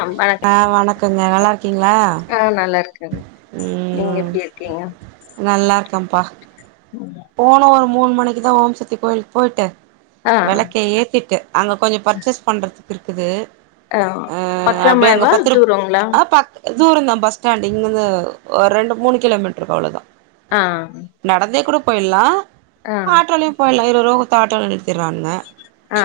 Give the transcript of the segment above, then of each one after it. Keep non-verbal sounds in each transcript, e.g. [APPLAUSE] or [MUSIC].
Come ஆ வணக்கங்க வணக்கம் நல்லா இருக்கீங்களா ஆ நல்லா இருக்கங் நீங்க ம் எப்டி இருக்கீங்க நல்லா இருக்கம்பா [UNINTELLIGIBLE] போன ஒரு மூணு மணிக்கு தா ஓம் சக்தி கோயிலுக் போய்ட்டு ஆ வெளக்க ஏத்திட்டு அங்க கொஞ்ச பர்ச்சேஸ் பண்ணுறதுக் இருக்குது ஆ அப்டியே அங்க பக்கமேவா பத்துருபா தூரங்களா ஆ பத் அ தூரந்தா பஸ் ஸ்டாண்டு் இங்கிந்து ஒரு ரெண்டு மூணு கிலோமீட்ருக்கு அவ்ளோதா ஆ நடந்தே கூட போயில்லா ஆ ஆட்டோலியு போயிலா இருவருவா குத்தா ஆட்டோலே ஆ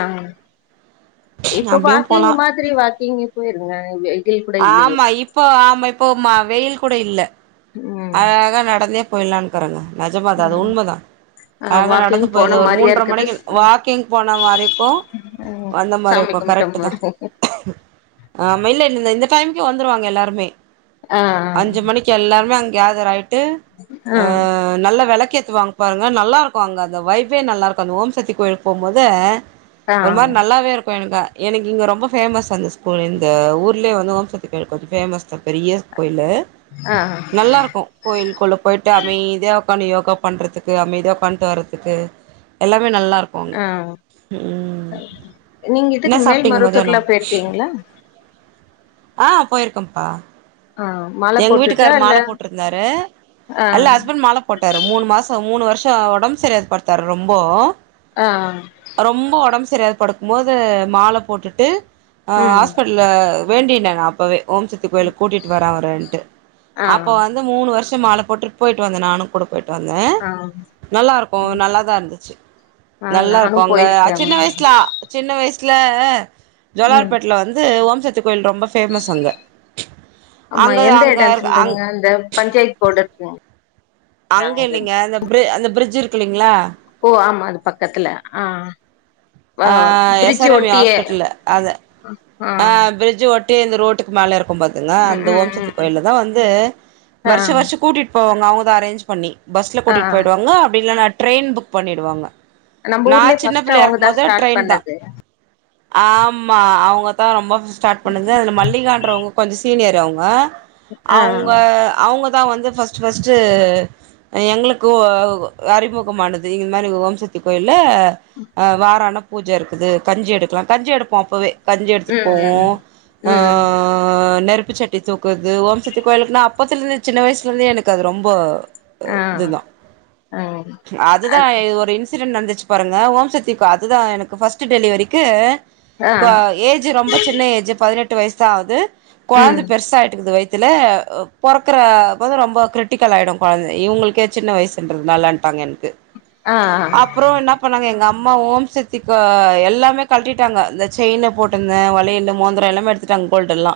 இப்போ அப்டியு வாக்கிங் போலா மாதிரி வாக்கிங்கே போயிருங்க [UNINTELLIGIBLE] இல்லையே ஆமா இப்போ ஆமா இப்போ ம் வெயில் கூட இல்ல ம் அழகா நடந்தே போயலான்கறாங்க நெஜமாதா அது ம் உண்மதா ஆ அழகா வாக்கிங் நடந்து போயிர்து போன ஒரு மாரியா மூன்ற இருக்குது மணிக்கு ஆ வாக்கிங் போன மாரிக்கு ஆ வந்த சாமி மாரியுக்கு கும்ட்ட கரெக்ட்டு தா மாரி ஆமா இல்ல இ இந்த டைமுக்கே வந்துருவாங்க எல்லாருமே ஆ அஞ்சு மணிக் கி எல்லாருமே அங்க கேதர் ஆயிட்டு ஆ அ நல்லா வெளக்கேத்துவாங் பாருங்க நல்லாருக்கு அங்க அந்த வைபே நல்லா இருக்கு அந்த ஓம் சக்தி கோயிலுக் போம்போது ஆ ஒரு மாரி நல்லாவே இருக்கு எனக்கு எனக்கு இங்க ரொம்ப ஃபேமஸ் அந்த ஸ் போ இந்த ஊர்லே வந்து ஓம் சக்தி கோயிலு கொஞ்சோ ஃபேமஸ்தா பெரிய கோயிலு ஆ நல்லாருக்கு கோயிலுக்குள்ள போய்ட்டு அமைதியா உக்கானு யோகா பண்றதுக்கு அமைதியா உக்காந்ட்டு வரதுக்கு எல்லாமே நல்லாருக் கோ அங்க ஆ ம் நீங்க இதுக்கு இன்னா மேல் சாப்டீங்க மதியானோ மருவத்தூர்லா போயிருக்கீங்களா ஆ போயிருக்கம்பா ஆ மால எங் போட்டுட்டா வீட்டுக்காரு இல்ல மால போட்ருந்தாரு ஆ இல்ல ஹஸ்பண் மாலப் போட்டாரு மூணு மாசோ மூணு வருஷோ ஒடம் செரியாது படுத்தாரு ரொம்போ ஆ ஆ ரொம்ப ஒடம் செரியாது படுக்கும் போது மால போட்டுட்டு அ ம் ஆஸ் பிட்ல வேண்டினே அப்பவே ஓம் சக்தி கோயிலுக் கூட்டிட்டு வரே அவரன்டு அப்ப ஆ வந் து மூணு வருஷம் மால போட்டு போயிட்டு வந்தே நானு கூட போயிட்டு வந்தே ஆ நல்லாருக்கு ம் நல்லா தா இருந்துச்சு ஆ நல்லா நானு இருக்கோங்க அ போயிருக்கே சின்ன வயசுல சின்ன வயசுல ம் ஜோலார்பேட்ல வந்து ஓம்சத்தி கோயில் ரொம்ப ஃபேமஸ் அங்க அங்க அங்க இருக்க அங் அந்த பஞ்சாயத்து போடு இருக்கு அங்க இல்லிங்க அந்த அந்த பிரிட்ஜ் இருக்கு இல்லிங்களா ஓ ஆமா அது பக்கத்துல ஆ ஆ S bridge R M E ஒட்டியே ஆஸ்பிட்டல் அத ஆ பிரிட்ஜ் ஒட் டி அந்த ரோட்டுக்கு மேல இருக்கு பாத்துங்க ம் அந்த ம் ஓம்சக்தி ம் கோயில தா வந்து ஆ வருஷ வருஷ கூட்டிட் போவாங்க அவங்க தா அரேஞ்ச் பண்ணி பஸ்ல ஆ கூட்டிட்டு போயிடு வாங்க அப்டி இல்லனா ட்ரெயின் புக் பண்ணிடுவாங்க நம்ம ஊர்லே ஃபஸ்ட் அவுங்க மொத ட்ரெயின் தா ஆமா அவுங்க தா ரொம்ப ஸ்டார்ட் பண்ணது அதுல மல்லிகான்றவுங்க அவங்க கொஞ்சோ சீனியர் அவங்க ஆ அவங்க அவங்க தா வந்து ஃபஸ்ட் ஃபஸ்ட்டு எங்களுக்கு அறிமுகமானது இந்த மாரி ஓம்சக்தி கோயில்ல வார ஆனா பூஜை இருக்குது கஞ்சி எடுக்கலா கஞ்சி எடுப்போ அப்பவே கஞ்சி எடுத்துட்டு ம் போவோ ம் ஆ ம் ஆ நெருப்பு சட்டி தூக்றது ஓம்சக்தி கோயிலுக்குனா அப்பத்துல இருந்து சின்ன வயசுல இருந்தே எனக்கு அது ரொம்ப ஆ இதுதா ஆ அதுதா அது ஒரு இன்சிடென்ட் நடந்துச்சு பாருங்க ஓம்ச த்திக்கு அதுதா எனக்கு ஃபஸ்ட்டு டெலிவரிக்கு ஆ ஏஜ் ரொம்ப சின்ன ஏஜ் பதினெட்டு வயசுதா ஆவுது கொழந்த ம் பெருச ஆயிட்டுது வயித் தில பொறக்கற போது ரொம்ப கிரிட்டிக்கல் ஆயிடு கொழந்தை இவங்களுக்கே சின்ன வயசுன்றதுனால [UNINTELLIGIBLE] ஆ அப்றோ என்ன பண்ணாங்க எங்க அம் அம்மா ஓம் சக்தி எல்லாமே கழட்டிட்டாங்க இந்த செயின் போட்டிருந்த வலையல்லு மோதிரோ எல்லாமே எடுத் ட்டாங்க கோல்டு எல்லா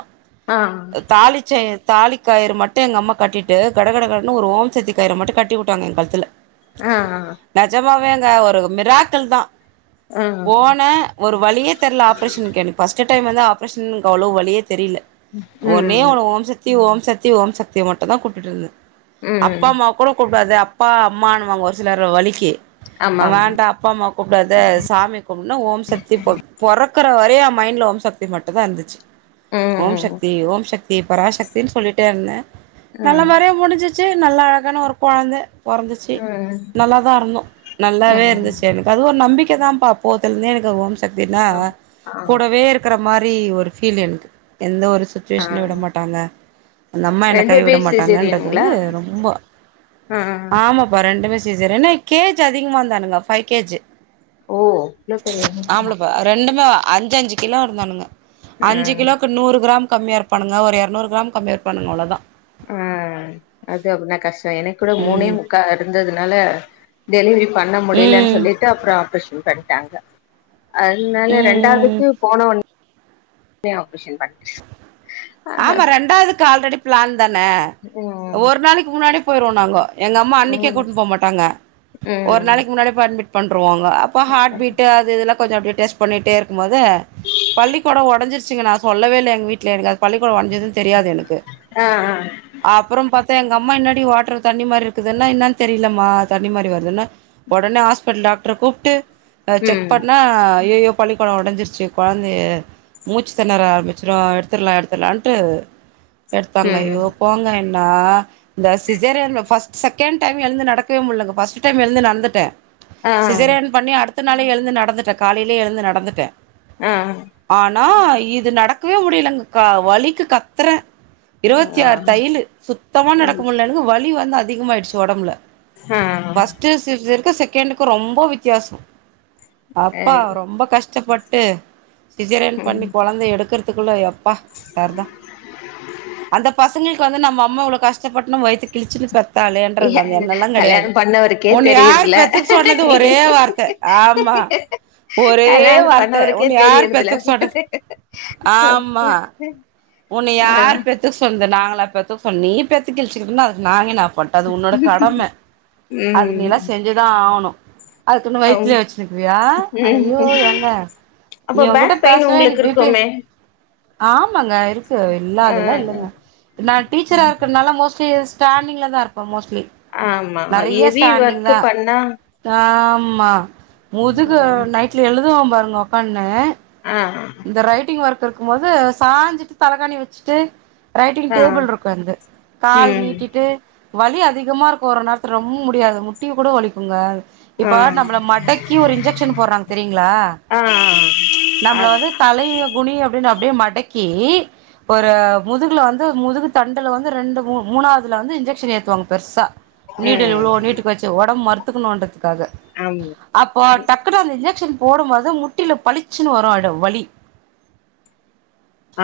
ஆ ஆ தாளிச்செ தாலிக்காயிரு மட்டு எங்க அம்மா கட்டிட்டு கடகட கடன்னு ஒரு ஓம்சக்தி கயிற மட்டு கட்டி விட்டாங்க எங் கழுத்துல ஆ நெஜமாவேங்க ஒரு மிராக்கள் தா ம் போனே ஒரு வலியே தெரில ஆப்ரேஷன்க்கு ஃபஸ்ட்டு டைம் வந்து ஆப்ரேஷனுக்கு அவ்ளோ வலியே தெரியல ஒன்னே ம் ஒன்னு ஓம் சக்தி ஓம் சக்தி ஓம் சக்திய மட்டு தா கூப்டிட்டு இருந் ம் அப்பா அம்மா கூட கூப்பிடாது அப்பா அம்மா வாங்க ஒரு சிலர் வலிக்கு அவ ஆமாம் வேண்டா அப்பா அம்மா கூப்பிடாத சாமி கூப்டி ஓம் சக்தி பொறக்குற வரையு ஏ மைண்ட்ல ஓம் சக்தி மட்டுதா இருந்துச்சு ம் ஓம் ம் சக்தி ஓம் சக்தி பராசக்தின்னு சொல்லிட்டே இருந்தே நல்ல ம் முறையா முடிஞ்சு ச்சு நல்லா அழகான ஒரு கொழந்தை பொறந்துச்சு ம் நல்லாதா இருந்தோ நல்லாவே ம் இருந்துச்சு எனக்கு அது ஒரு நம்பிக்க தாப்பா அப்போத்துல இருந்தே எனக்கு ஓம் சக்தினா ஆ ஆ கூடவே இருக் இக்கற மாரி ஒரு ஃபீல் எனக்கு எந்த ஒரு ஆ சுச்சுவேஷன்ல விட மாட்டாங்க அந்த அம்மா என்ன ரெண்டு கை பேபி விட மாட்டாங்கன்றது சிசேரியனுங்களா வந்து ரொம்ப ஆ ஆமாப்பா ரெண்டுமே சிசேரியனு என்ன கே ஜி அதிகமாந்தானுங்க பைவ் கே ஜி ஓ இவ்ளோ பெரிய ஆம்பளைப்பா ரெண்டுமே அஞ்சு அஞ்சு கிலோ இருந்தானுங்க ஆ அஞ்சு கிலோக்கு நூறு கிராம் கம்மியா இருப்பானுங்க ஒரு இருநூறு கிராம் கம்மியா இருப்பானுங்க அவ்ளோதா ஆ அது அப்டினா கஷ்டோ எனக்கு கூட மூணே ம் முக்கா இருந்ததுனால டெலிவரி பண்ண முடியலன்னு ம் சொல்லிட்டு அப்றோ ஆப்ரேஷன் பண்ணிட்டாங்க அதனால ம் ம் ரெண்டாவதுக்கு போன ஒட்னே ஆபரேஷன் [INAUDIBLE] ஆமா ரெண்டாவதுக்கு ஆல்ரெடி பிளான் தானே ம் ஒரு நாளைக்கி முன்னாடியே போயிருவோ நாங்க எங்க அம்மா அன்னைக்கி ம் கூட்டிட்டு போக மாட்டாங்க ஒரு ம் நாளைக்கி முன்னாடி போய் அட்மிட் பண்ணுருவாங்க அப் ப ஹார்ட்பீட்டு அது இதெல்லா கொஞ்சோ அப்படியே டெஸ்ட் பண்ணிட்டே இருக்கும் போது பனிக்கொடோ ஒடசிருச்சுங்க நா சொல்லவேல்லை எங்க வீட்ல எனக் அதுக் பனிக்கொடோ ஒடஞ்சது தெரியாது எனக் ஆ ஆ அப்புறம் பாத்தா எங்க அம்மா என்னாடி வாட்டர் தண்ணி மாரி இருக்குதுன்னா என்னன்னு தெரியலமா தண்ணி மாரி வருதுன்னா ஓடனே ஹாஸ்பிடல் டாக்டரகூப்பிட்டு செக் ம் பண்ணா அய்யயோ பனிக்கொடம் ஒடைஞ்சிருச்சு கொழந்தைய மூச்சு தெணற ஆரம்பிச்சிரு எடுத்துலா எடுத் தலான்ட்டு எடுத்தாங்க ம் ஐயோ போங்க என்ன இந்த சிசேரியர்ன்ஸ் ஃப்ர்ஸ் செகண்ட் டைம் எழுந்து நடக்கவே முடியலங்க ஃபர்ஸ்ட் டைம் எழுந்து நடந்துட்டே ஆ சிசேரியன் பண்ணி அடுத்த நாளே எழுந்து நடந்துட்டே காலையிலயே எழுந்து நடந்துட்டே ஆ ஆனா இது நடக்கவே முடியலைங்க கா வலிக்கு கத்துறே இருவத்தி ஆ ஆ ஆறு தையிலு சுத்தமா நடக்க முடியலன்னக்கு வலி வந்து அதிகமாயிடுச்சி ஒடம்புல ஆ பஸ்டு சிஸ்சேர்க்கு செகண்டுக்கு ரொம்ப வித்தியாசோ ஆ அப்பா ரொம்ப கஷ்டப்பட்டு சிசேரியன் ம் பண்ணி கொழந்த எடுக்கிறதுக்குள்ள எப்பா சர் தா அந்த பசங் க வந்து நம்ம அம்மா இவ்ளே கஷ்டப்பட் நம் வயித கிழிச்சி ஏ, பெத்தாலேன்றது அந்த எண்ணோல்லா கெடையாது கல்யாணம் பண்ணவருக்கே ஒண்ண யார் தெரியுதுல பெத்துக்கு சொன்னது நீ ஒரே வார்த்த ஆமா ஒரே கல்யாணம் வார்த்த பண்ணவருக்கே உன்னைய யார் தெரியறதுல பெத்துக்க சொன்னது ஆமா உன்னை ஆ யாரு பெத்துக்க சொன்னது நாங்களா பெத்துக்க சொன்னு நீ பெத்து கிழிச்சிகிட்ட அதுக்கு நாங்க என்னா பண்ண அது உன்னோட கடம அது ம் நீல்லாம் செஞ்சிதா ஆகணு அதுக்குன்னு அம் வைத்தல வச்சுருக்குவியா ம் ஐயோ எங்க அப்ப இவங்ககிட்ட பேக் பெயின் பேசவே உங்களுக்கு எனக்கு பீ பி இருக்குமே ஆமாங்க இருக்கு இல்லா ஆ அதெல்ல இல்லங்க நா டீச்சரா இருக்கறனால மோஸ்ட்லி ஸாண்டிங்ல தா இருப்ப மோஸ்லி ஆமா எவி ஒர்க்கு பண்ணா ஆமா முதுகு நைட்டில எழுதுவோம் பாருங்க உக்கானு ஆ இந்த ரைட்டிங் ஒர்க் இருக்கும் போது சாஞ்சிட்டு தலகாணி வச்சிட்டு ரைட்டிங் ஆ டேபிள் இருக்கு என்து கால் ம் நீட்டிட்டு வலி அதிகமா இருக்கு ஒரு நேரத்து ரொம் முடியாது முட்டி கூட வலிக்குங்க ஆ இப்ப நம்மள மடக்ககி ஒரு இன்ஜெக்ஷன் போறாங்க தெரியங்களா ஆ நம்மள அது வந்து தலைய குனி அப்டின்னு அப்டியே மடக்கி ஒரு முதுகுல வந்து முதுகு தண்டல வந்து ரெண்டு மூணு மூணாவதுல வந்து இன்ஜெக்ஷன் ஏத்துவாங்க பெருசா நீடில் ம் இவ்ளோ நீட்டுக்கு வச்சு ஒடம்பு மறத்துக்கணுன்றதுக்காக ஆமா அப்போ டாக் குன்னு அந்த இன்ஜெக்ஷன் போடும்போது முட்டில பளிச்சினு வரு வலி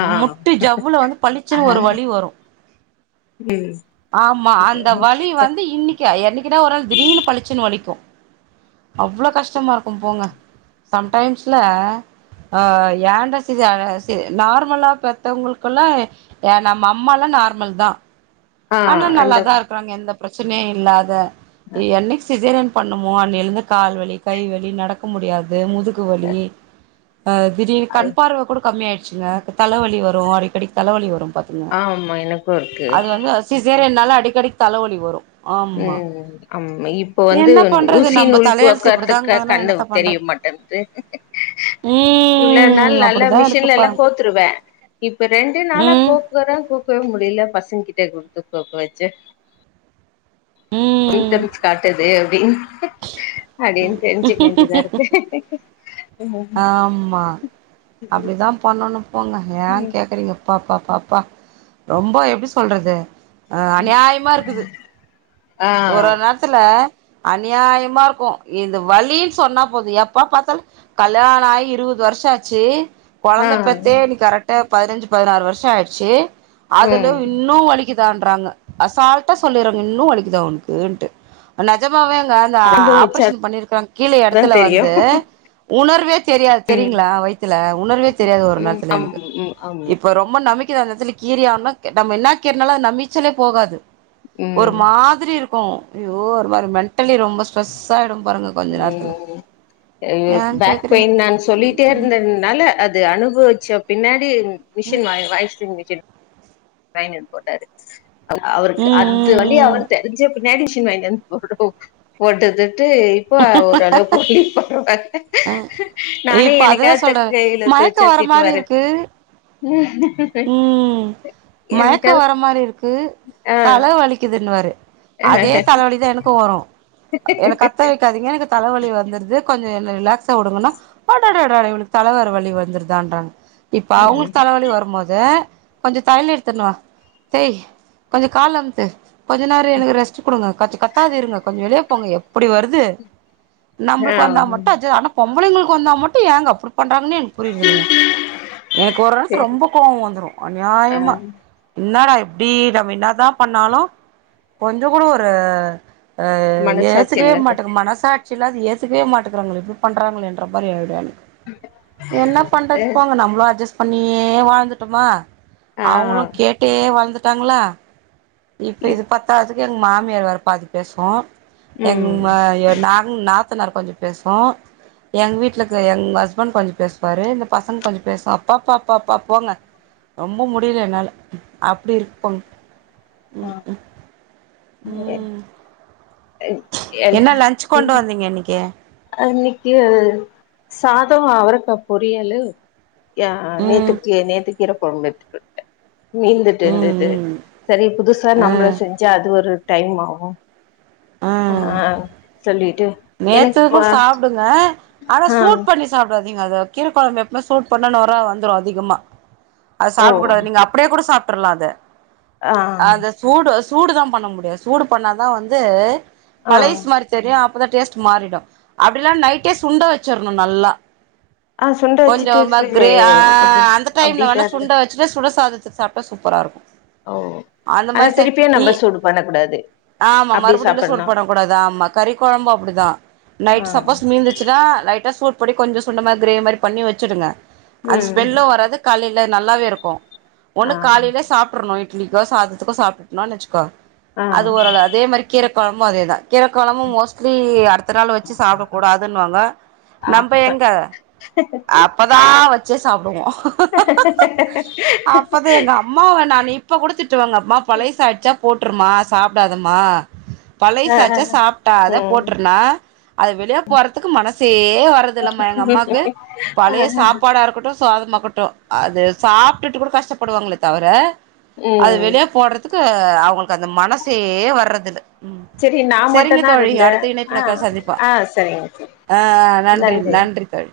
ஆ முட்டி ஜவ்வுல வந்து பழிச்சன்னு ஒரு வலி வரு எஸ் ஆமா அந்த வலி வந்து இன்னைக் கி என்னைக்குன்னா ஒரு நாள் திடீனு பழிச்சன்னு வலிக்கு அவ்ளோ கஷ்டமா இருக்கு போங்க சம்டைம்ஸ்ல அ ஏண்ட சிஸ் சி நார்மலா பெத்தவங்களுக்குல்லா ய நம்ம அம்மால்லா நார்மல் தா ஆ ஆனா அந்த நல்லாதா இருக்கறாங்க எந்த பிரச்சனையு இல்லாத என்னைக்கு சிசேரியன் பண்ணமோ அன்னையில இருந்து கால் வலி கைவலி நடக்க முடியாது முதுகு வலி அ திடீர் அது கண் பார்வ குட கம்மியயிடுச்சுங்க தலவலி வரும் அடிக்கடி தலவலி வரும் ப ங்க ஆமா எனக்கு இருக்கு அது வந்து சிசேரியன் நால அடிக்கடிக் தலவலி வரும் ம் அம் இப்போ வந்து என்ன பண்றது ஊசி நம்ம நூல் தலையெழுத்து கோக்குறதுக்கு இப்டிதாங்குதுன்னா கண்ணு என்னத்த தெரிய பண்றது மாட்டங் இவ்ள நாள் ம் நல்ல அப்டிதா இருக்கு மிஷின்ல எல்லா பாருங் கோத்துருவேன் இப்ப ரெண்டு நாளா ம் கோக்குரன் கோக்கவே முடியல பசங்க கிட்ட குடுத்து கோக்க வச்சு ம் மிம்டனன்ஸ் காட்டுது அப்டின் அப்டின் தெரிஞ்சுக்க வேண்டிதாருக்கு ஆமாம் அப்டிதா பண்ணம் போங்க யேன் ம். கேக்குறீங்க பாப்பா பாப்பா ரொம்ப எப்டி சொல்றது அ அநியாய்மாருக்குது ஆ ஒரு நேர்த்துல அநியாயமாருக்கும் இந்த வலின் சொன்னா போது எப்பப் பாத்தால் கல்யாணாயி இருவது வர்ஷோசாச்சி ஆ கொழந்த பேத்தே இன்க்கு கரெக்டா பதினஞ்சு பதினாறு வர்ஷோ ஆயிடுச்சி அதுல ம் இன்னும் வலிக்குது தான்றாங்க அசால்ட்டா சொல்லிறாங்க இன்னும் வலிக்குதா ஒக்குன்ட்டு நெஜமாவே அங்க அந்த ஆப்ரேஷன் அனுபவிச்சாதா பண்ணிருக்க கீழே எடத்துல தெரியு வந்து உணர்வே தெரியாத் தெரிய்ங்ளா வயித்தல உணர்வே தெரியாது ஒரு ம் நேரத்துல எனக்கு ஆமா ம் ஆமா இப்ப ரொம்ப நம்பிக் கீழ அந்த சொல்லி கீரிய நம்ம கேட்டாம்ம என்ன கெட்டுனாலும் நம்பீச்சலே போகாது ஒரு ம் மா திரி இருக்கும் அய்யோ ஒரு மாதிரி மெண்டலி ரொம்ப ஸ்ட்ரெஸ் ஆயிடும் பாருங்க கொஞ்ச நேர்த்துல அய்யயோ பேக் பெயின் தான் ம் சொல்லிட்டே இருந்ததுனால அது அனுபவிச்ச பின்னாடி மிஷின் வாய் வய்சுங்க வாய்ன்ட்டு போட்டாரு அவருக்கு ம் ம் அது வழி ம் ம் அவர் தெரிஞ்சப்ப நடிஷின் வாங்கிந்து போடுது ஓட்டுதுட்டு இப்ப ஓரளவுக் ஓகே [UNINTELLIGIBLE] நானு இப்ப என்னக்கா அததா சொல்றாரு மயக்க வர மாரி இருக்கு [UNINTELLIGIBLE] மயக்கம் வர மாரிருக்கு தல ஆ வலிக்குதுன்னுவாரு அதே தல வலி இதே எனக்கும் வரும் என்ன கத்த வைக்காதீங்க எனக் தலவலி வந்துருது கொஞ்ச என்ன ரிலாக்சா வுடுங்கன்னா அடாடடடாட இவளுக் தல வேற வழலி வந்துருதான்றாங்க இப்ப அவ்ங்களுக் தலவலி வரும்போ த கொஞ்ச தயிலு எத்துணு வா தேய் கொஞ்ச கால அமுத்து கொஞ்ச நேர எனக்கு ரெஸ்ட் குடுங்க கத் கத்தாது இருங்க கொஞ்ச வெளிய போங்க எப்டி வருது ஆ நம்பள்க்கு வந்தா மட்டு அத ஆனா பொம்பளைங்களுக்கு வந்தா மட்டு ஏங்க அப்டி பண்றாங்கனு எனக் புரியர்துலங்க எனக்கு ஒரு நேர்த்த சரி ரொம்ப கோவோ வந்துரும் ஆ அந்நியாயமா என்னடா இப்டி நம்ம என்னாதா பண்ணாலும் கொஞ்ச குட ஒரு அ மனசாட்சி ஏசக்கவே இல்லாத மாட்டங்க மனசா சில்லாது ஏத்துக்கவே மாட்டுகிறாங்களே இப்டி பண்ணுறாங்களன்ற மாரி ஆயிடும் எனக் என்ன பண்றது போங்க நம்மளும் அட்ஜஸ்ட் பண்ணியே வாழ்ந்துட்டமா ஆ அவ்ங்களும் கேட்டே வளந்துட்டாங்களா இப்ப இது பத்தாது எங் மாமியார் வேற பாதி பேசும் ம் எங்க நா ம் நாத்தனார் கொஞ்ச பேசோம் எங்க வீட்லருக்க எங் ஹஸ்பண்ட் கொஞ்ச பேசுவாரு இந்த பசங்க கொஞ்ச பேசும் அப்ப ப்பப்பப்பா போங்க ரொம்போ முடியில என்னால அப்டி இருக்கும் உம் உம் [UNINTELLIGIBLE] என்னக்கே அன்னைக்கு சாதம் அவரக்கா பொறியலு ய ம் நேத்துக்கி நேத்துக் கீர கொழம்பு எடுத்துக்கட்ட மீந்துட்டு இருந்தது ம் செரி புதுசா நம்மள ம் செஞ்சா அது ஒரு டைம் ஆகு அ ஆ சொல்லிட்டு எனக் நேத்து கூட சாப்டுங்க ஆனா சூட் பண்ணி சாப்டாதீங்க அத கீரக்கொழம்ப எப்மே சூட் பண்ண நொற வந்துரு அதிகமா அது ஓ சாப்டக் கூடாது நீங்க அப் அப்டியே கூட சாப்டர்லா அத ஆ அந்த சூடு சூடு தா பண்ண முடியாது சூடு பண்ணாதா வந் து ஆ பழைஸ் மாரி தெரியு அப்பதா டேஸ்ட் மாறிடு அப்டி இல்ல நைட்டே சுண்ட வச்சிர்ணு நல்லா ஆ சுண்ட கொஞ்ச வச்சுட்டு ம ஃப்ரிட்ஜ் கிரே ஆ அப்டி அந்த டைம்ல வேணா அப்டிதா இருந்த சுண்ட வச் சு சுட சாதத்க் சாப்ட்ட சூப்பரா இருக்கு ஓ அந்த ஆனா மாரி செ திருப்பியு இ நம்ம சூடு பண்ண கூடாது ஆமா அப்டியே மறுபடியுல சூடு சாப்பட்ணு பண்ண கூடாது ஆமா கறி கொழம்பு அப்டிதா நைட் ஆ சப்போஸ் மீந்து ச்சுனா லைட்டா சூட் பண்ணி கொஞ்ச சுண்ட மாரி கிரே மாரி பண்ணி வச்சிடுங்க அந்த ம் ஸ்மெல்லு வராது காலைல நல்லாவே இருக்கு ஒன்னு ஆ காலைல சாப்டுர்ணு இட்லிக்கோ சாதத்துக்கோ சாப்ட்டுட்னு வச்சுக்கோ அது ஆ ஒரளவு அதே மாரி கீர கொழம்பு அதேதா கீர கொழம்பு மோஸ்ட்லி அடுத்த நாள் வச்சு சாப்டக்க கூடாதுன் வாங்க நம்ம எங்க அப்பதா வச்சே சாப்டுவோ அப்பதா எங்க [INAUDIBLE] அம்மாவ நானு இப்போ கூட திட்டுவேங்க அம்மா பழைஸ் ஆய்ச்சா போட்டுருமா சாப்டாதம்மா ஆ பழைஸ் ஆ ஆச்சா சாப்ட்டாத ம் போட்ருனா அது வெளிய போறதுக்கு மனசே வர்றது இல்லம்மா எங்க அம்மாக்கு ஆ பழைய சாப்பாடா இருக்கட்டு சாதமாக்கட்டு அது சாப்டுட்டு கூட கஷ்டப்படுவாங்களே தவர அது ம் வெளியே போட்றது துக்கு அவுங்களுக்கு அந்த மனசே வர்றதில்ல ம் செரி நா மட்டு சரிங்க தா தோழி இருந்த அடுத்த ஆ இணைப்புல சந்திப்போ ஆ செரிங் சர் ஆ நன்றி நன்றி தோழி